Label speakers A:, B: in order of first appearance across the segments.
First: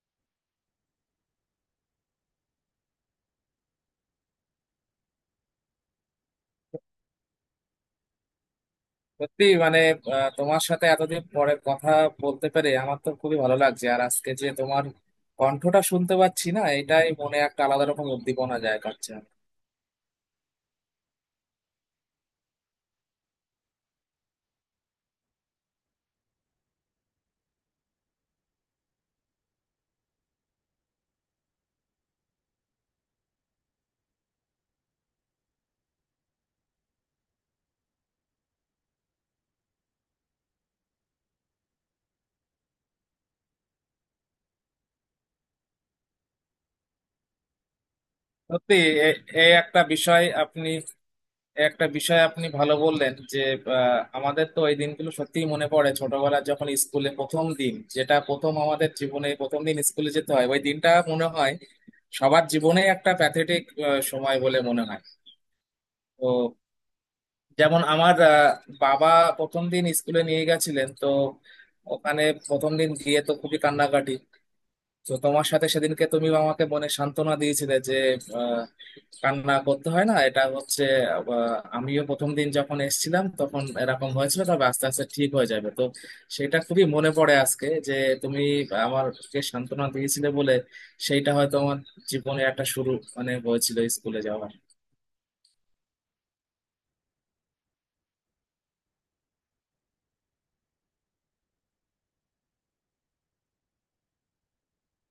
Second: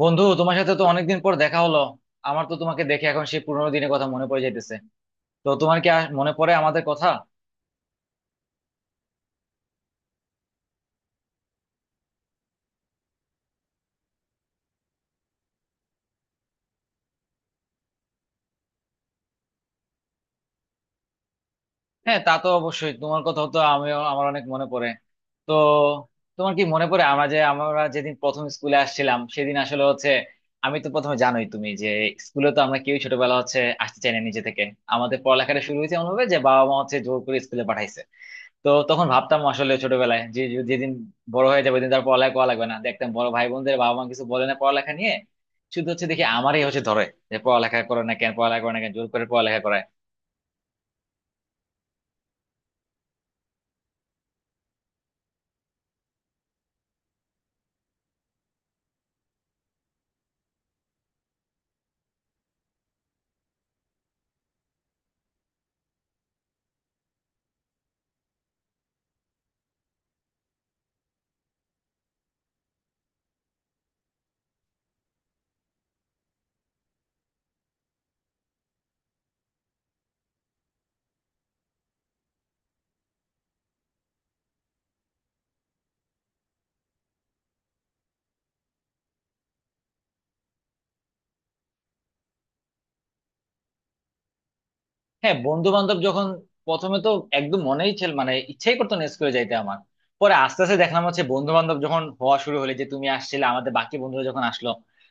A: বন্ধু, তোমার সাথে তো অনেকদিন পর দেখা হলো। আমার তো তোমাকে দেখে এখন সেই পুরোনো দিনের কথা মনে পড়ে যাইতেছে। তো তোমার কি আর মনে পড়ে আমাদের কথা?
B: সত্যি মানে তোমার সাথে এতদিন পরে কথা বলতে পেরে আমার তো খুবই ভালো লাগছে। আর আজকে যে তোমার কণ্ঠটা শুনতে পাচ্ছি না এটাই মনে একটা আলাদা রকম উদ্দীপনা জায়গা করছে।
A: হ্যাঁ, তা তো অবশ্যই, তোমার কথা তো আমিও আমার অনেক মনে পড়ে। তো তোমার কি মনে পড়ে আমরা যে আমরা যেদিন প্রথম স্কুলে আসছিলাম সেদিন আসলে হচ্ছে আমি তো প্রথমে জানোই তুমি যে স্কুলে তো আমরা কেউ ছোটবেলা হচ্ছে আসতে চাই না নিজে থেকে। আমাদের পড়ালেখাটা শুরু হয়েছে এমন ভাবে যে বাবা মা হচ্ছে জোর করে স্কুলে পাঠাইছে। তো তখন ভাবতাম আসলে ছোটবেলায় যে যে- যেদিন বড় হয়ে যাবে দিন তার পড়ালেখা করা লাগবে না, দেখতাম বড় ভাই বোনদের বাবা মা কিছু বলে না পড়ালেখা নিয়ে। শুধু হচ্ছে দেখি আমারই হচ্ছে ধরে যে পড়ালেখা করে না কেন, পড়ালেখা করে
B: সত্যি।
A: না কেন, জোর
B: এ
A: করে
B: এ
A: পড়ালেখা
B: একটা
A: করায়।
B: বিষয় আপনি এ একটা বিষয় আপনি ভালো বললেন যে আমাদের তো এই দিনগুলো সত্যিই মনে পড়ে ছোটবেলার যখন স্কুলে প্রথম দিন যেটা প্রথম আমাদের জীবনে প্রথম দিন স্কুলে যেতে হয় ওই দিনটা মনে হয় সবার জীবনে একটা প্যাথেটিক সময় বলে মনে হয়। তো যেমন আমার বাবা প্রথম দিন স্কুলে নিয়ে গেছিলেন। তো ওখানে প্রথম দিন গিয়ে তো খুবই কান্নাকাটি। তো তোমার সাথে সেদিনকে তুমি আমাকে মনে সান্ত্বনা দিয়েছিলে যে আহ, কান্না করতে হয় না, এটা হচ্ছে আহ, আমিও প্রথম দিন যখন এসেছিলাম তখন এরকম হয়েছিল তবে আস্তে আস্তে ঠিক হয়ে যাবে। তো সেটা খুবই মনে পড়ে আজকে যে তুমি আমাকে সান্ত্বনা দিয়েছিলে বলে সেইটা হয়তো আমার জীবনে একটা শুরু মানে হয়েছিল স্কুলে যাওয়া।
A: হ্যাঁ বন্ধু বান্ধব যখন প্রথমে তো একদম মনেই ছিল মানে ইচ্ছাই করতো না স্কুলে যাইতে আমার। পরে আস্তে আস্তে দেখলাম হচ্ছে বন্ধু বান্ধব যখন হওয়া শুরু হলে যে তুমি আসছিলে, আমাদের বাকি বন্ধুরা যখন আসলো,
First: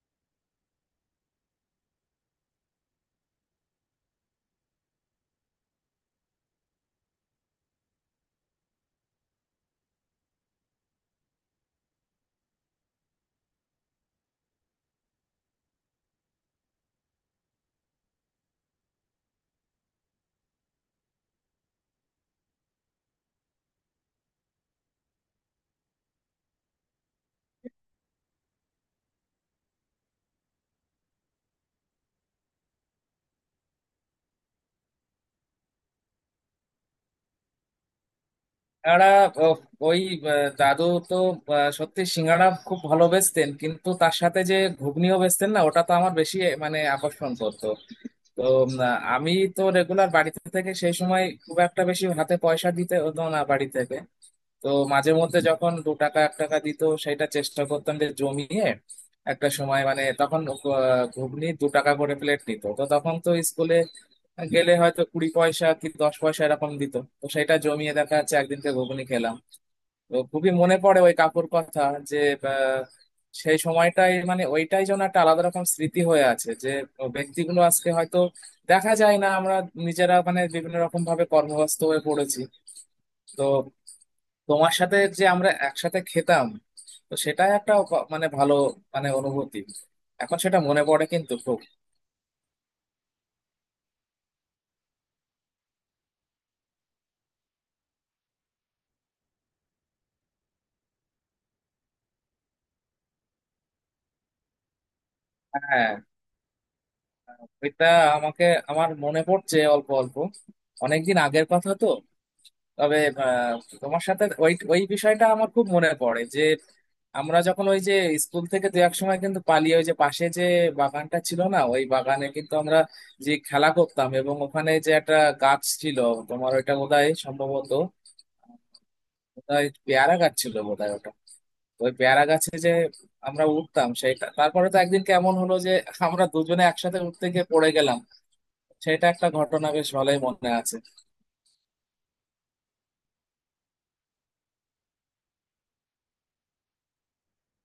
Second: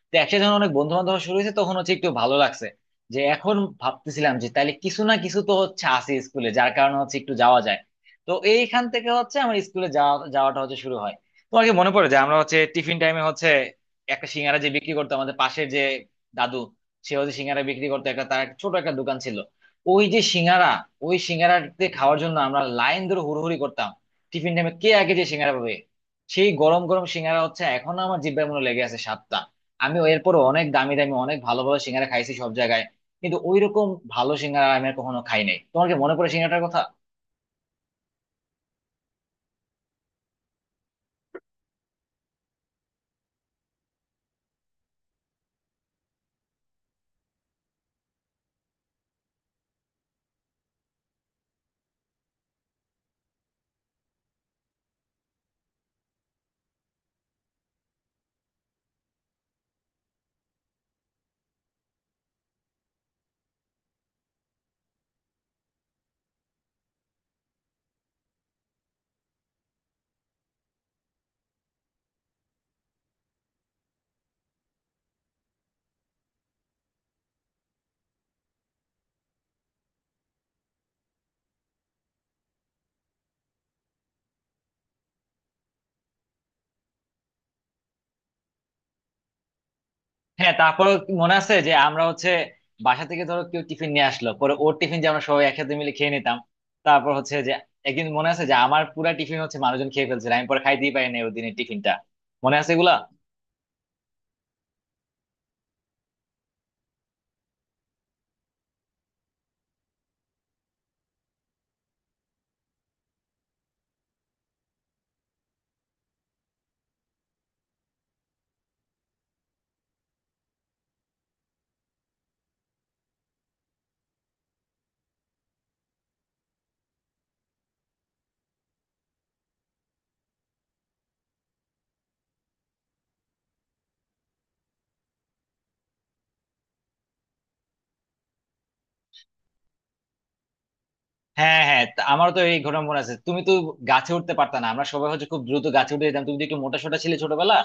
A: তো একসাথে যখন অনেক বন্ধু বান্ধব শুরু হয়েছে তখন হচ্ছে একটু ভালো লাগছে যে এখন ভাবতেছিলাম যে তাইলে কিছু না কিছু তো হচ্ছে আছে স্কুলে যার কারণে হচ্ছে একটু যাওয়া যায়। তো এইখান থেকে হচ্ছে আমার স্কুলে যাওয়া যাওয়াটা হচ্ছে শুরু হয়। তোমার কি মনে পড়ে যে আমরা হচ্ছে টিফিন টাইমে হচ্ছে একটা সিঙ্গারা যে বিক্রি করতো আমাদের পাশের যে দাদু, সে হচ্ছে সিঙ্গারা বিক্রি করতো, একটা তার একটা ছোট একটা দোকান ছিল। ওই যে সিঙ্গারা, ওই সিঙ্গারাতে খাওয়ার জন্য আমরা লাইন ধরে হুড়োহুড়ি করতাম টিফিন টাইমে কে আগে যে সিঙ্গারা পাবে। সেই গরম গরম সিঙ্গারা হচ্ছে এখনো আমার জিব্বার মনে লেগে আছে স্বাদটা। আমি এরপর অনেক দামি দামি অনেক ভালো ভালো সিঙ্গারা খাইছি সব জায়গায়, কিন্তু ওইরকম ভালো সিঙ্গারা আমি আর কখনো খাই নাই। তোমার কি মনে পড়ে সিঙ্গারাটার কথা?
B: সিঙ্গাড়া। ও- ওই দাদু। তো সত্যি সিঙ্গাড়া খুব ভালো বেচতেন কিন্তু তার সাথে যে ঘুগনিও বেচতেন না, ওটা তো আমার বেশি মানে আকর্ষণ করতো। তো আমি তো রেগুলার বাড়িতে থেকে সেই সময় খুব একটা বেশি হাতে পয়সা দিতে হতো না বাড়ি থেকে। তো মাঝে মধ্যে যখন 2 টাকা 1 টাকা দিত সেটা চেষ্টা করতাম যে জমিয়ে একটা সময়। মানে তখন ঘুগনি 2 টাকা করে প্লেট নিত। তো তখন তো স্কুলে গেলে হয়তো 20 পয়সা কি 10 পয়সা এরকম দিত। তো সেটা জমিয়ে দেখা যাচ্ছে একদিনকে ঘুগনি খেলাম। তো খুবই মনে পড়ে ওই কাকুর কথা যে আহ, সেই সময়টাই মানে ওইটাই যেন একটা আলাদা রকম স্মৃতি হয়ে আছে যে ব্যক্তিগুলো আজকে হয়তো দেখা যায় না, আমরা নিজেরা মানে বিভিন্ন রকম ভাবে কর্মব্যস্ত হয়ে পড়েছি। তো তোমার সাথে যে আমরা একসাথে খেতাম তো সেটাই একটা মানে ভালো মানে অনুভূতি এখন
A: হ্যাঁ,
B: সেটা মনে
A: তারপর
B: পড়ে
A: মনে
B: কিন্তু
A: আছে
B: খুব।
A: যে আমরা হচ্ছে বাসা থেকে ধরো কেউ টিফিন নিয়ে আসলো পরে ওর টিফিন যে আমরা সবাই একসাথে মিলে খেয়ে নিতাম। তারপর হচ্ছে যে একদিন মনে আছে যে আমার পুরা টিফিন হচ্ছে মানুষজন খেয়ে ফেলছিল, আমি পরে খাইতেই পারি না ওই দিনের টিফিনটা। মনে আছে এগুলা?
B: হ্যাঁ। ওইটা আমাকে আমার মনে পড়ছে অল্প অল্প। অনেকদিন আগের কথা তো। তবে আহ, তোমার সাথে ওই ওই বিষয়টা আমার খুব মনে পড়ে যে আমরা যখন ওই যে স্কুল থেকে দু এক সময় কিন্তু পালিয়ে ওই যে পাশে যে বাগানটা ছিল না ওই বাগানে কিন্তু আমরা যে খেলা করতাম এবং ওখানে যে একটা গাছ ছিল। তোমার ওইটা বোধহয় সম্ভবত বোধহয় পেয়ারা গাছ ছিল বোধহয় ওটা। তো ওই পেয়ারা গাছে যে আমরা উঠতাম সেটা, তারপরে তো একদিন কেমন হলো যে আমরা দুজনে একসাথে উঠতে গিয়ে পড়ে গেলাম। সেটা একটা ঘটনা বেশ ভালোই মনে আছে।
A: হ্যাঁ হ্যাঁ, আমারও তো এই ঘটনা মনে আছে। তুমি তো গাছে উঠতে পারতা না, আমরা সবাই হচ্ছে খুব দ্রুত গাছে উঠে যেতাম। তুমি তো একটু মোটা সোটা ছিলে ছোটবেলা,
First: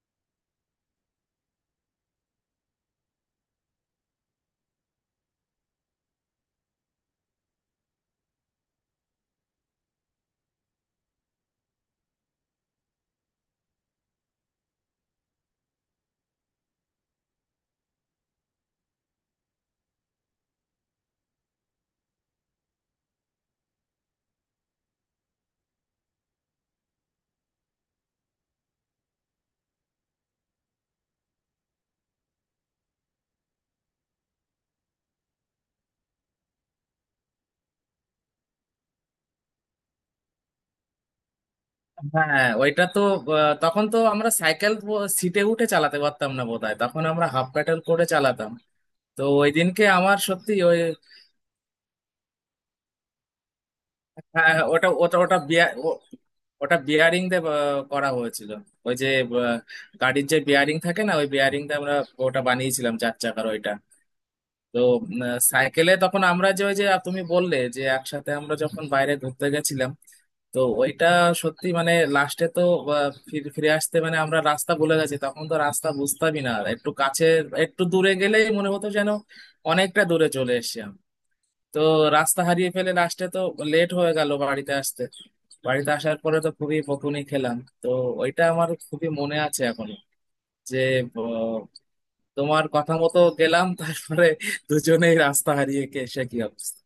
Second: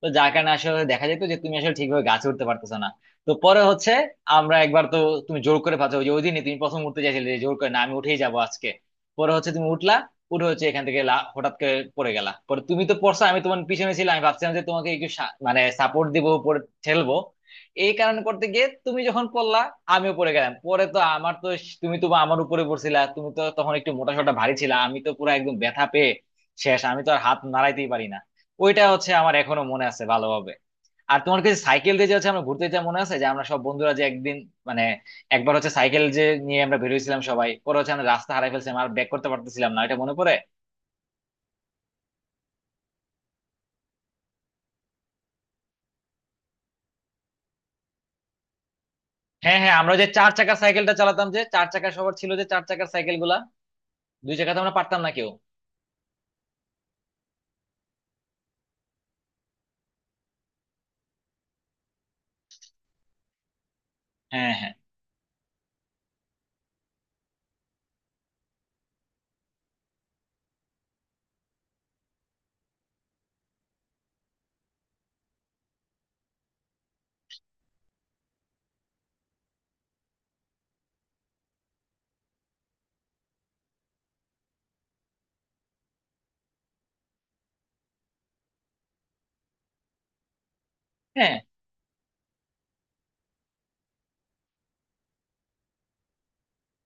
A: তো যার কারণে আসলে দেখা যেত যে তুমি আসলে ঠিকভাবে গাছে উঠতে পারতেছো না। তো পরে হচ্ছে আমরা একবার তো তুমি জোর করে পারছো, ওই যে ওই দিনই তুমি প্রথম উঠতে চাইছিলে যে জোর করে, না আমি উঠেই যাবো আজকে। পরে হচ্ছে তুমি উঠলা, উঠে হচ্ছে এখান থেকে হঠাৎ করে পড়ে গেলা। পরে তুমি তো পড়ছো, আমি তোমার পিছনে ছিলাম, আমি ভাবছিলাম যে তোমাকে একটু মানে সাপোর্ট দিব উপরে ঠেলবো। এই কারণে করতে গিয়ে তুমি যখন পড়লা আমিও পড়ে গেলাম। পরে তো আমার তো তুমি তো আমার উপরে পড়ছিলা, তুমি তো তখন একটু মোটা সোটা ভারী ছিলা, আমি তো পুরো একদম ব্যথা পেয়ে শেষ, আমি তো আর হাত নাড়াইতেই পারি না। ওইটা হচ্ছে আমার এখনো মনে আছে ভালোভাবে। আর তোমার কাছে সাইকেল দিয়ে যে হচ্ছে আমরা ঘুরতে যেতাম, মনে আছে যে আমরা সব বন্ধুরা যে একদিন মানে একবার হচ্ছে সাইকেল যে নিয়ে আমরা বেরিয়েছিলাম সবাই, পরে হচ্ছে আমরা রাস্তা হারাই ফেলছিলাম আর ব্যাক করতে পারতেছিলাম না, এটা মনে পড়ে?
B: হ্যাঁ, ওইটা তো তখন তো আমরা সাইকেল সিটে উঠে চালাতে পারতাম না বোধহয়, তখন আমরা হাফ প্যাডেল করে চালাতাম। তো ওই
A: হ্যাঁ হ্যাঁ,
B: দিনকে
A: আমরা যে
B: আমার
A: চার
B: সত্যি
A: চাকার
B: ওই।
A: সাইকেলটা চালাতাম, যে চার চাকার সবার ছিল যে চার চাকার সাইকেল গুলা, দুই চাকা
B: হ্যাঁ,
A: তো আমরা
B: ওটা
A: পারতাম না
B: ওটা
A: কেউ।
B: ওটা বিয়া- ও- ওটা বিয়ারিং দিয়ে করা হয়েছিল। ওই যে আহ, গাড়ির যে বিয়ারিং থাকে না ওই বিয়ারিং দিয়ে আমরা ওটা বানিয়েছিলাম চার চাকার ওইটা।
A: হ্যাঁ, হ্যাঁ,
B: তো সাইকেলে তখন আমরা যে ওই যে তুমি বললে যে একসাথে আমরা যখন বাইরে ঘুরতে গেছিলাম। তো ওইটা সত্যি মানে লাস্টে তো ফিরে আসতে মানে আমরা রাস্তা ভুলে গেছি। তখন তো রাস্তা বুঝতামই না, একটু কাছে একটু দূরে গেলেই মনে হতো যেন অনেকটা দূরে চলে এসেছি। তো রাস্তা হারিয়ে ফেলে লাস্টে তো লেট হয়ে গেল বাড়িতে আসতে। বাড়িতে আসার পরে তো খুবই বকুনি খেলাম। তো ওইটা আমার খুবই মনে আছে এখনো যে
A: হ্যাঁ,
B: আহ, তোমার কথা মতো গেলাম তারপরে দুজনেই রাস্তা হারিয়ে কে সে কি অবস্থা।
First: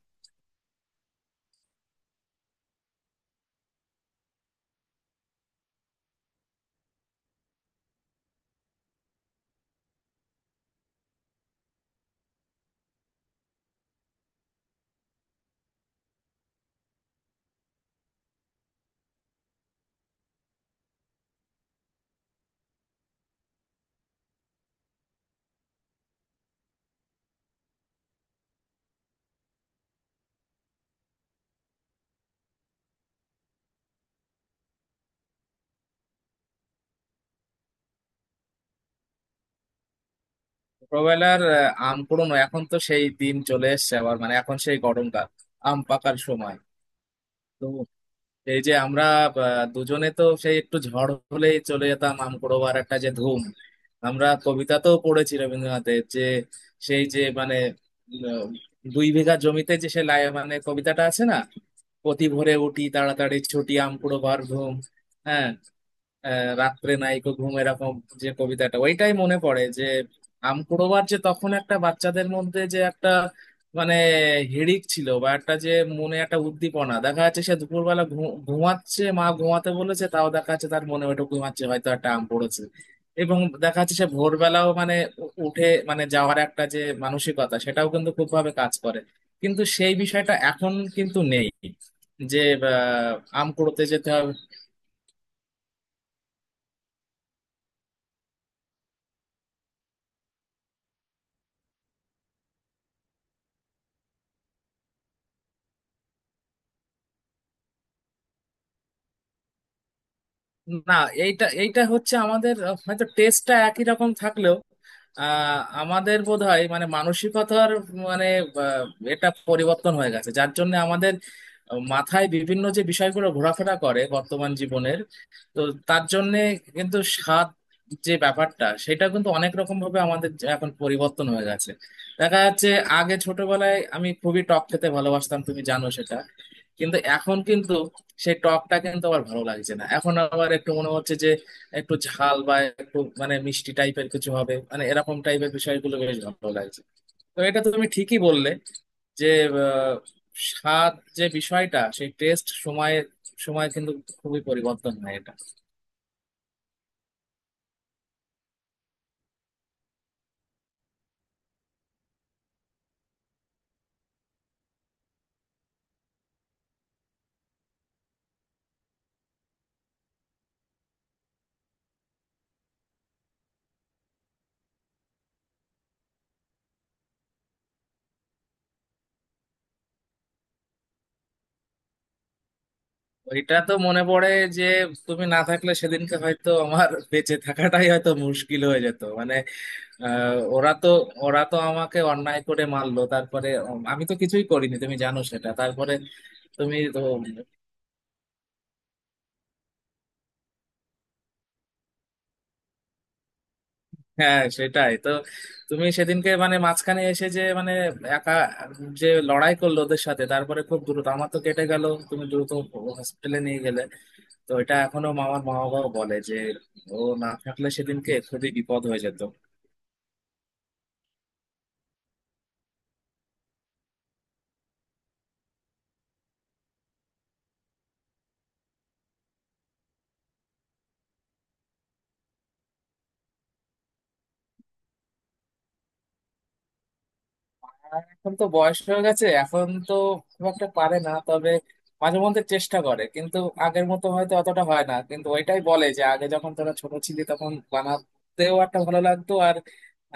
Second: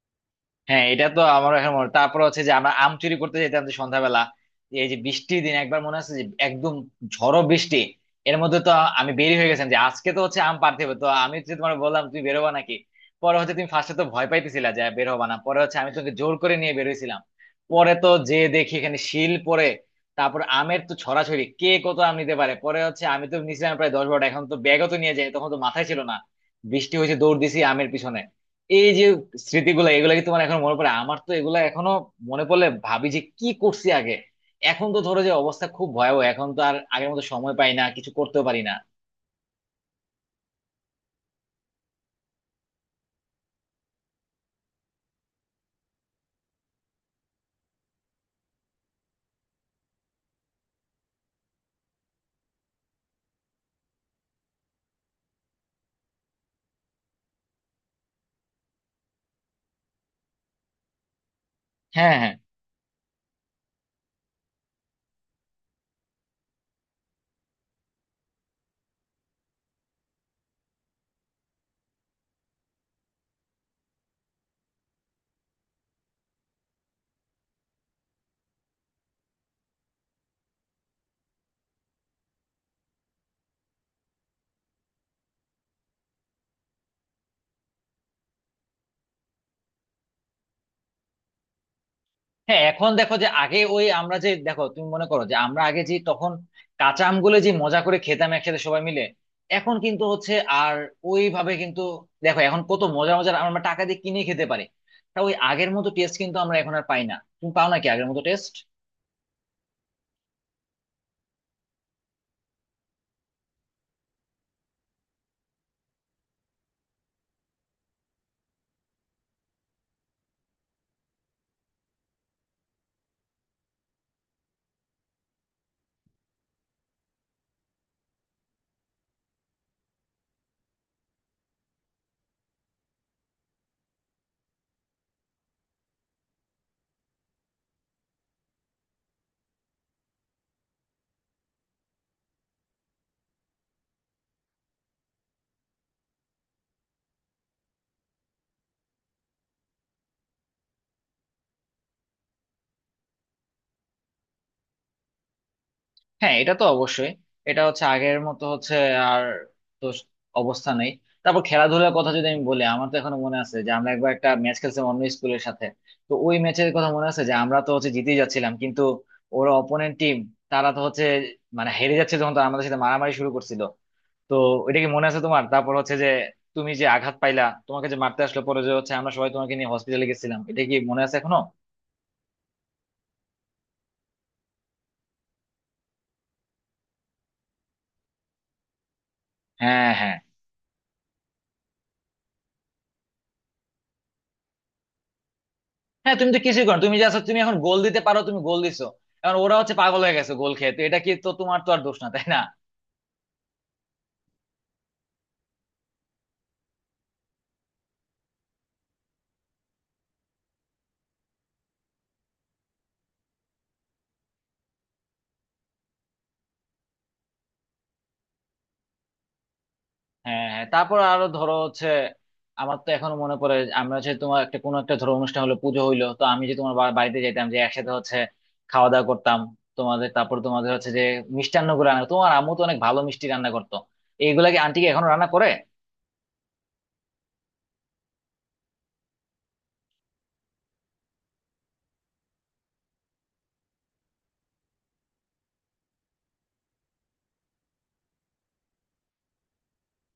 A: হ্যাঁ, এটা তো আমারও এখন মনে। তারপর হচ্ছে যে আমরা আম চুরি করতে যেতাম যে সন্ধ্যাবেলা, যে এই যে বৃষ্টির দিন একবার মনে আছে যে একদম ঝড়ো বৃষ্টি, এর মধ্যে তো আমি বেরি হয়ে গেছিলাম যে আজকে তো হচ্ছে আম পাড়তে হবে। তো আমি হচ্ছে তোমার বললাম তুমি বেরোবা নাকি। পরে হচ্ছে তুমি ফার্স্টে তো ভয় পাইতেছিলা যে বের হবা না, পরে হচ্ছে আমি তোকে জোর করে নিয়ে বেরোইছিলাম। পরে তো যে দেখি এখানে শিল পরে, তারপর আমের তো ছড়াছড়ি, কে কত আম নিতে পারে। পরে হচ্ছে আমি তো নিয়েছিলাম প্রায় 10-12টা। এখন তো ব্যাগও তো নিয়ে যাই, তখন তো মাথায় ছিল না, বৃষ্টি হয়েছে দৌড় দিছি আমের পিছনে। এই যে স্মৃতিগুলো, এগুলা কি তোমার এখন মনে পড়ে? আমার তো এগুলা এখনো মনে পড়লে ভাবি যে কি করছি আগে। এখন তো ধরো যে অবস্থা খুব ভয়াবহ, এখন তো আর আগের মতো সময় পাই না, কিছু করতেও পারি না।
B: ছোটবেলার আম কুড়োনো, এখন তো সেই দিন চলে এসেছে আবার মানে এখন সেই গরমকাল আম পাকার সময়। তো এই যে আমরা দুজনে তো সেই একটু ঝড় হলেই চলে যেতাম আমকুড়োবার একটা যে ধুম। আমরা কবিতা তো পড়েছি রবীন্দ্রনাথের যে সেই যে মানে উম, দুই বিঘা জমিতে যে মানে কবিতাটা আছে না।
A: হ্যাঁ,
B: অতি
A: হ্যাঁ,
B: ভোরে উঠি তাড়াতাড়ি ছুটি আম কুড়ো ভর ধুম। হ্যাঁ। রাত্রে নাইকো ঘুম, এরকম যে কবিতাটা ওইটাই মনে পড়ে যে আমকুড়োবার যে তখন একটা বাচ্চাদের মধ্যে যে একটা মানে হিড়িক ছিল বা একটা যে মনে একটা উদ্দীপনা দেখা যাচ্ছে। সে দুপুরবেলা ঘুমাচ্ছে মা ঘুমাতে বলেছে তাও দেখা যাচ্ছে তার মনে ওইটা ঘুমাচ্ছে হয়তো একটা আম পড়েছে। এবং দেখা যাচ্ছে সে ভোরবেলাও মানে উঠে মানে যাওয়ার একটা যে মানসিকতা সেটাও কিন্তু খুব ভাবে কাজ করে। কিন্তু সেই বিষয়টা এখন কিন্তু নেই যে
A: হ্যাঁ, এখন
B: আহ,
A: দেখো যে
B: আম
A: আগে
B: কুড়োতে
A: ওই
B: যেতে
A: আমরা যে
B: হবে।
A: দেখো তুমি মনে করো যে আমরা আগে যে তখন কাঁচা আমগুলো যে মজা করে খেতাম একসাথে সবাই মিলে, এখন কিন্তু হচ্ছে আর ওইভাবে কিন্তু দেখো এখন কত মজা মজার আমরা টাকা দিয়ে কিনে খেতে পারি, তা ওই আগের মতো টেস্ট কিন্তু আমরা এখন আর পাই না। তুমি পাও নাকি আগের মতো টেস্ট?
B: না, এইটা এইটা হচ্ছে আমাদের হয়তো টেস্টটা একই রকম থাকলেও আমাদের বোধহয় মানে মানসিকতার মানে আহ, এটা পরিবর্তন হয়ে গেছে যার জন্য আমাদের মাথায় বিভিন্ন যে বিষয়গুলো ঘোরাফেরা করে বর্তমান জীবনের। তো তার জন্যে কিন্তু স্বাদ যে ব্যাপারটা সেটা কিন্তু অনেক রকম ভাবে আমাদের যে এখন পরিবর্তন হয়ে গেছে। দেখা যাচ্ছে আগে ছোটবেলায় আমি খুবই টক খেতে ভালোবাসতাম, তুমি জানো সেটা। কিন্তু এখন কিন্তু সেই টকটা কিন্তু আবার ভালো লাগছে না, এখন আবার একটু মনে হচ্ছে যে একটু ঝাল বা একটু মানে মিষ্টি টাইপের কিছু হবে মানে এরকম টাইপের বিষয়গুলো বেশ ভালো লাগছে। তো এটা তো তুমি ঠিকই বললে যে আহ, স্বাদ যে বিষয়টা সেই টেস্ট সময়ের সময় কিন্তু খুবই পরিবর্তন হয় এটা।
A: হ্যাঁ এটা তো অবশ্যই, এটা হচ্ছে আগের মতো হচ্ছে আর তো অবস্থা নেই। তারপর খেলাধুলার কথা যদি আমি বলি, আমার তো এখনো মনে আছে যে আমরা একবার একটা ম্যাচ খেলছিলাম অন্য স্কুলের সাথে। তো ওই ম্যাচের কথা মনে আছে যে আমরা তো হচ্ছে জিতেই যাচ্ছিলাম, কিন্তু ওরা অপোনেন্ট টিম তারা তো হচ্ছে মানে হেরে যাচ্ছে, যখন তারা আমাদের সাথে মারামারি শুরু করছিল। তো এটা কি মনে আছে তোমার? তারপর হচ্ছে যে তুমি যে আঘাত পাইলা, তোমাকে যে মারতে আসলো, পরে যে হচ্ছে আমরা সবাই তোমাকে নিয়ে হসপিটালে গেছিলাম, এটা কি মনে আছে এখনো?
B: এটা তো মনে পড়ে যে তুমি না থাকলে সেদিনকে হয়তো আমার বেঁচে থাকাটাই হয়তো মুশকিল হয়ে যেত মানে।
A: হ্যাঁ, হ্যাঁ,
B: আহ, ওরা তো ওরা তো আমাকে অন্যায় করে মারলো। তারপরে আমি তো কিছুই করিনি, তুমি জানো সেটা। তারপরে
A: হ্যাঁ, তুমি তো কিছুই করো
B: তুমি
A: না। তুমি
B: তো।
A: জাস্ট, তুমি এখন গোল দিতে পারো, তুমি গোল দিছো, এখন ওরা হচ্ছে পাগল হয়ে গেছে গোল খেয়ে। তো এটা কি তো তোমার তো আর দোষ না, তাই না?
B: হ্যাঁ সেটাই তো। তুমি সেদিনকে মানে মাঝখানে এসে যে মানে একা যে লড়াই করলো ওদের সাথে তারপরে খুব দ্রুত আমার তো কেটে গেল, তুমি দ্রুত হসপিটালে নিয়ে গেলে। তো এটা এখনো আমার মা বাবা বলে যে ও না থাকলে সেদিনকে খুবই বিপদ হয়ে যেত।
A: হ্যাঁ হ্যাঁ, তারপর আরো ধরো হচ্ছে আমার তো এখনো মনে পড়ে যে আমরা হচ্ছে তোমার একটা কোনো একটা ধরো অনুষ্ঠান হলো পুজো হইলো, তো আমি যে তোমার বাড়িতে যেতাম যে একসাথে হচ্ছে খাওয়া দাওয়া করতাম তোমাদের, তারপর তোমাদের হচ্ছে যে মিষ্টান্ন গুলো রান্না তোমার আম্মু তো অনেক ভালো মিষ্টি রান্না করতো, এইগুলা কি আন্টি কি এখনো রান্না করে?
B: আর এখন তো বয়স হয়ে গেছে এখন তো খুব একটা পারে না, তবে মাঝে মধ্যে চেষ্টা করে কিন্তু আগের মতো হয়তো অতটা হয় না। কিন্তু ওইটাই বলে যে আগে যখন তোরা ছোট ছিলি তখন বানাতেও একটা ভালো লাগতো। আর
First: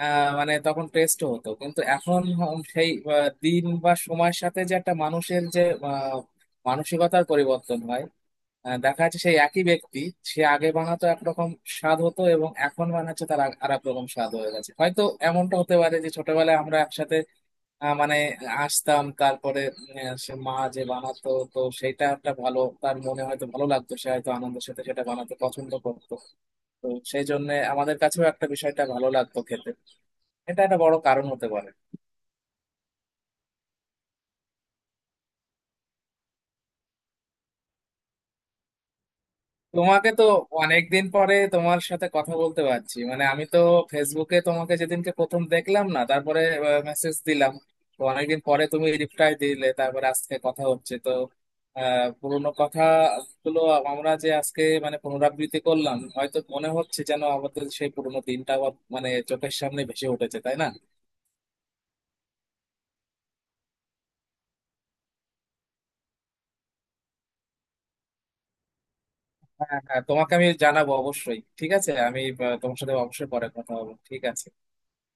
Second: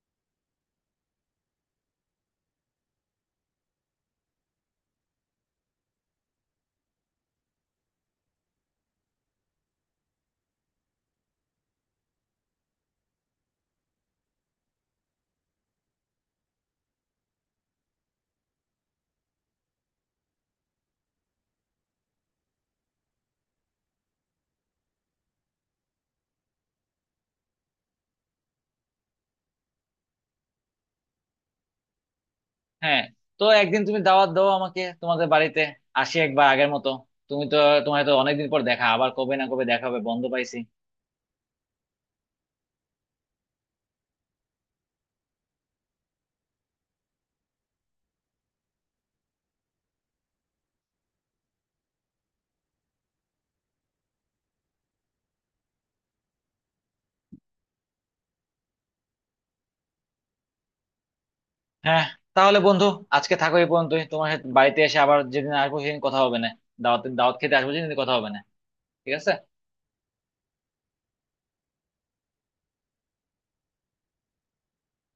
B: মানে তখন টেস্টও হতো কিন্তু এখন সেই দিন বা সময়ের সাথে যে একটা মানুষের যে আহ, মানসিকতার পরিবর্তন হয়। দেখা যাচ্ছে সেই একই ব্যক্তি সে আগে বানাতো একরকম স্বাদ হতো, এবং এখন বানাচ্ছে তার আর এক রকম স্বাদ হয়ে গেছে হয়তো। এমনটা হতে পারে যে ছোটবেলায় আমরা একসাথে মানে আসতাম, তারপরে সে মা যে বানাতো তো সেটা একটা ভালো তার মনে হয়তো ভালো লাগতো, সে হয়তো আনন্দের সাথে সেটা বানাতে পছন্দ করতো। তো সেই জন্য আমাদের কাছেও একটা বিষয়টা ভালো লাগতো খেতে। এটা একটা বড় কারণ হতে পারে।
A: হ্যাঁ, তো একদিন তুমি দাওয়াত দাও আমাকে তোমাদের বাড়িতে, আসি একবার আগের মতো। তুমি তো, তোমার তো অনেকদিন পর দেখা, আবার কবে না কবে দেখা হবে,
B: তোমাকে
A: বন্ধ
B: তো
A: পাইছি।
B: অনেকদিন পরে তোমার সাথে কথা বলতে পারছি মানে আমি তো ফেসবুকে তোমাকে যেদিনকে প্রথম দেখলাম না, তারপরে মেসেজ দিলাম। তো অনেকদিন পরে তুমি রিপ্লাই দিলে তারপরে আজকে কথা হচ্ছে। তো পুরোনো কথাগুলো আমরা যে আজকে মানে পুনরাবৃত্তি করলাম হয়তো মনে হচ্ছে যেন আমাদের সেই পুরোনো দিনটা আবার মানে চোখের সামনে ভেসে উঠেছে, তাই না?
A: হ্যাঁ, তাহলে বন্ধু আজকে থাকো এই পর্যন্তই, তোমার সাথে বাড়িতে এসে আবার যেদিন আসবো সেদিন কথা হবে না, দাওয়াত দাওয়াত খেতে আসবো সেদিন কথা হবে না, ঠিক আছে?
B: হ্যাঁ হ্যাঁ তোমাকে আমি জানাবো অবশ্যই। ঠিক আছে, আমি তোমার সাথে অবশ্যই পরে কথা হবে। ঠিক আছে।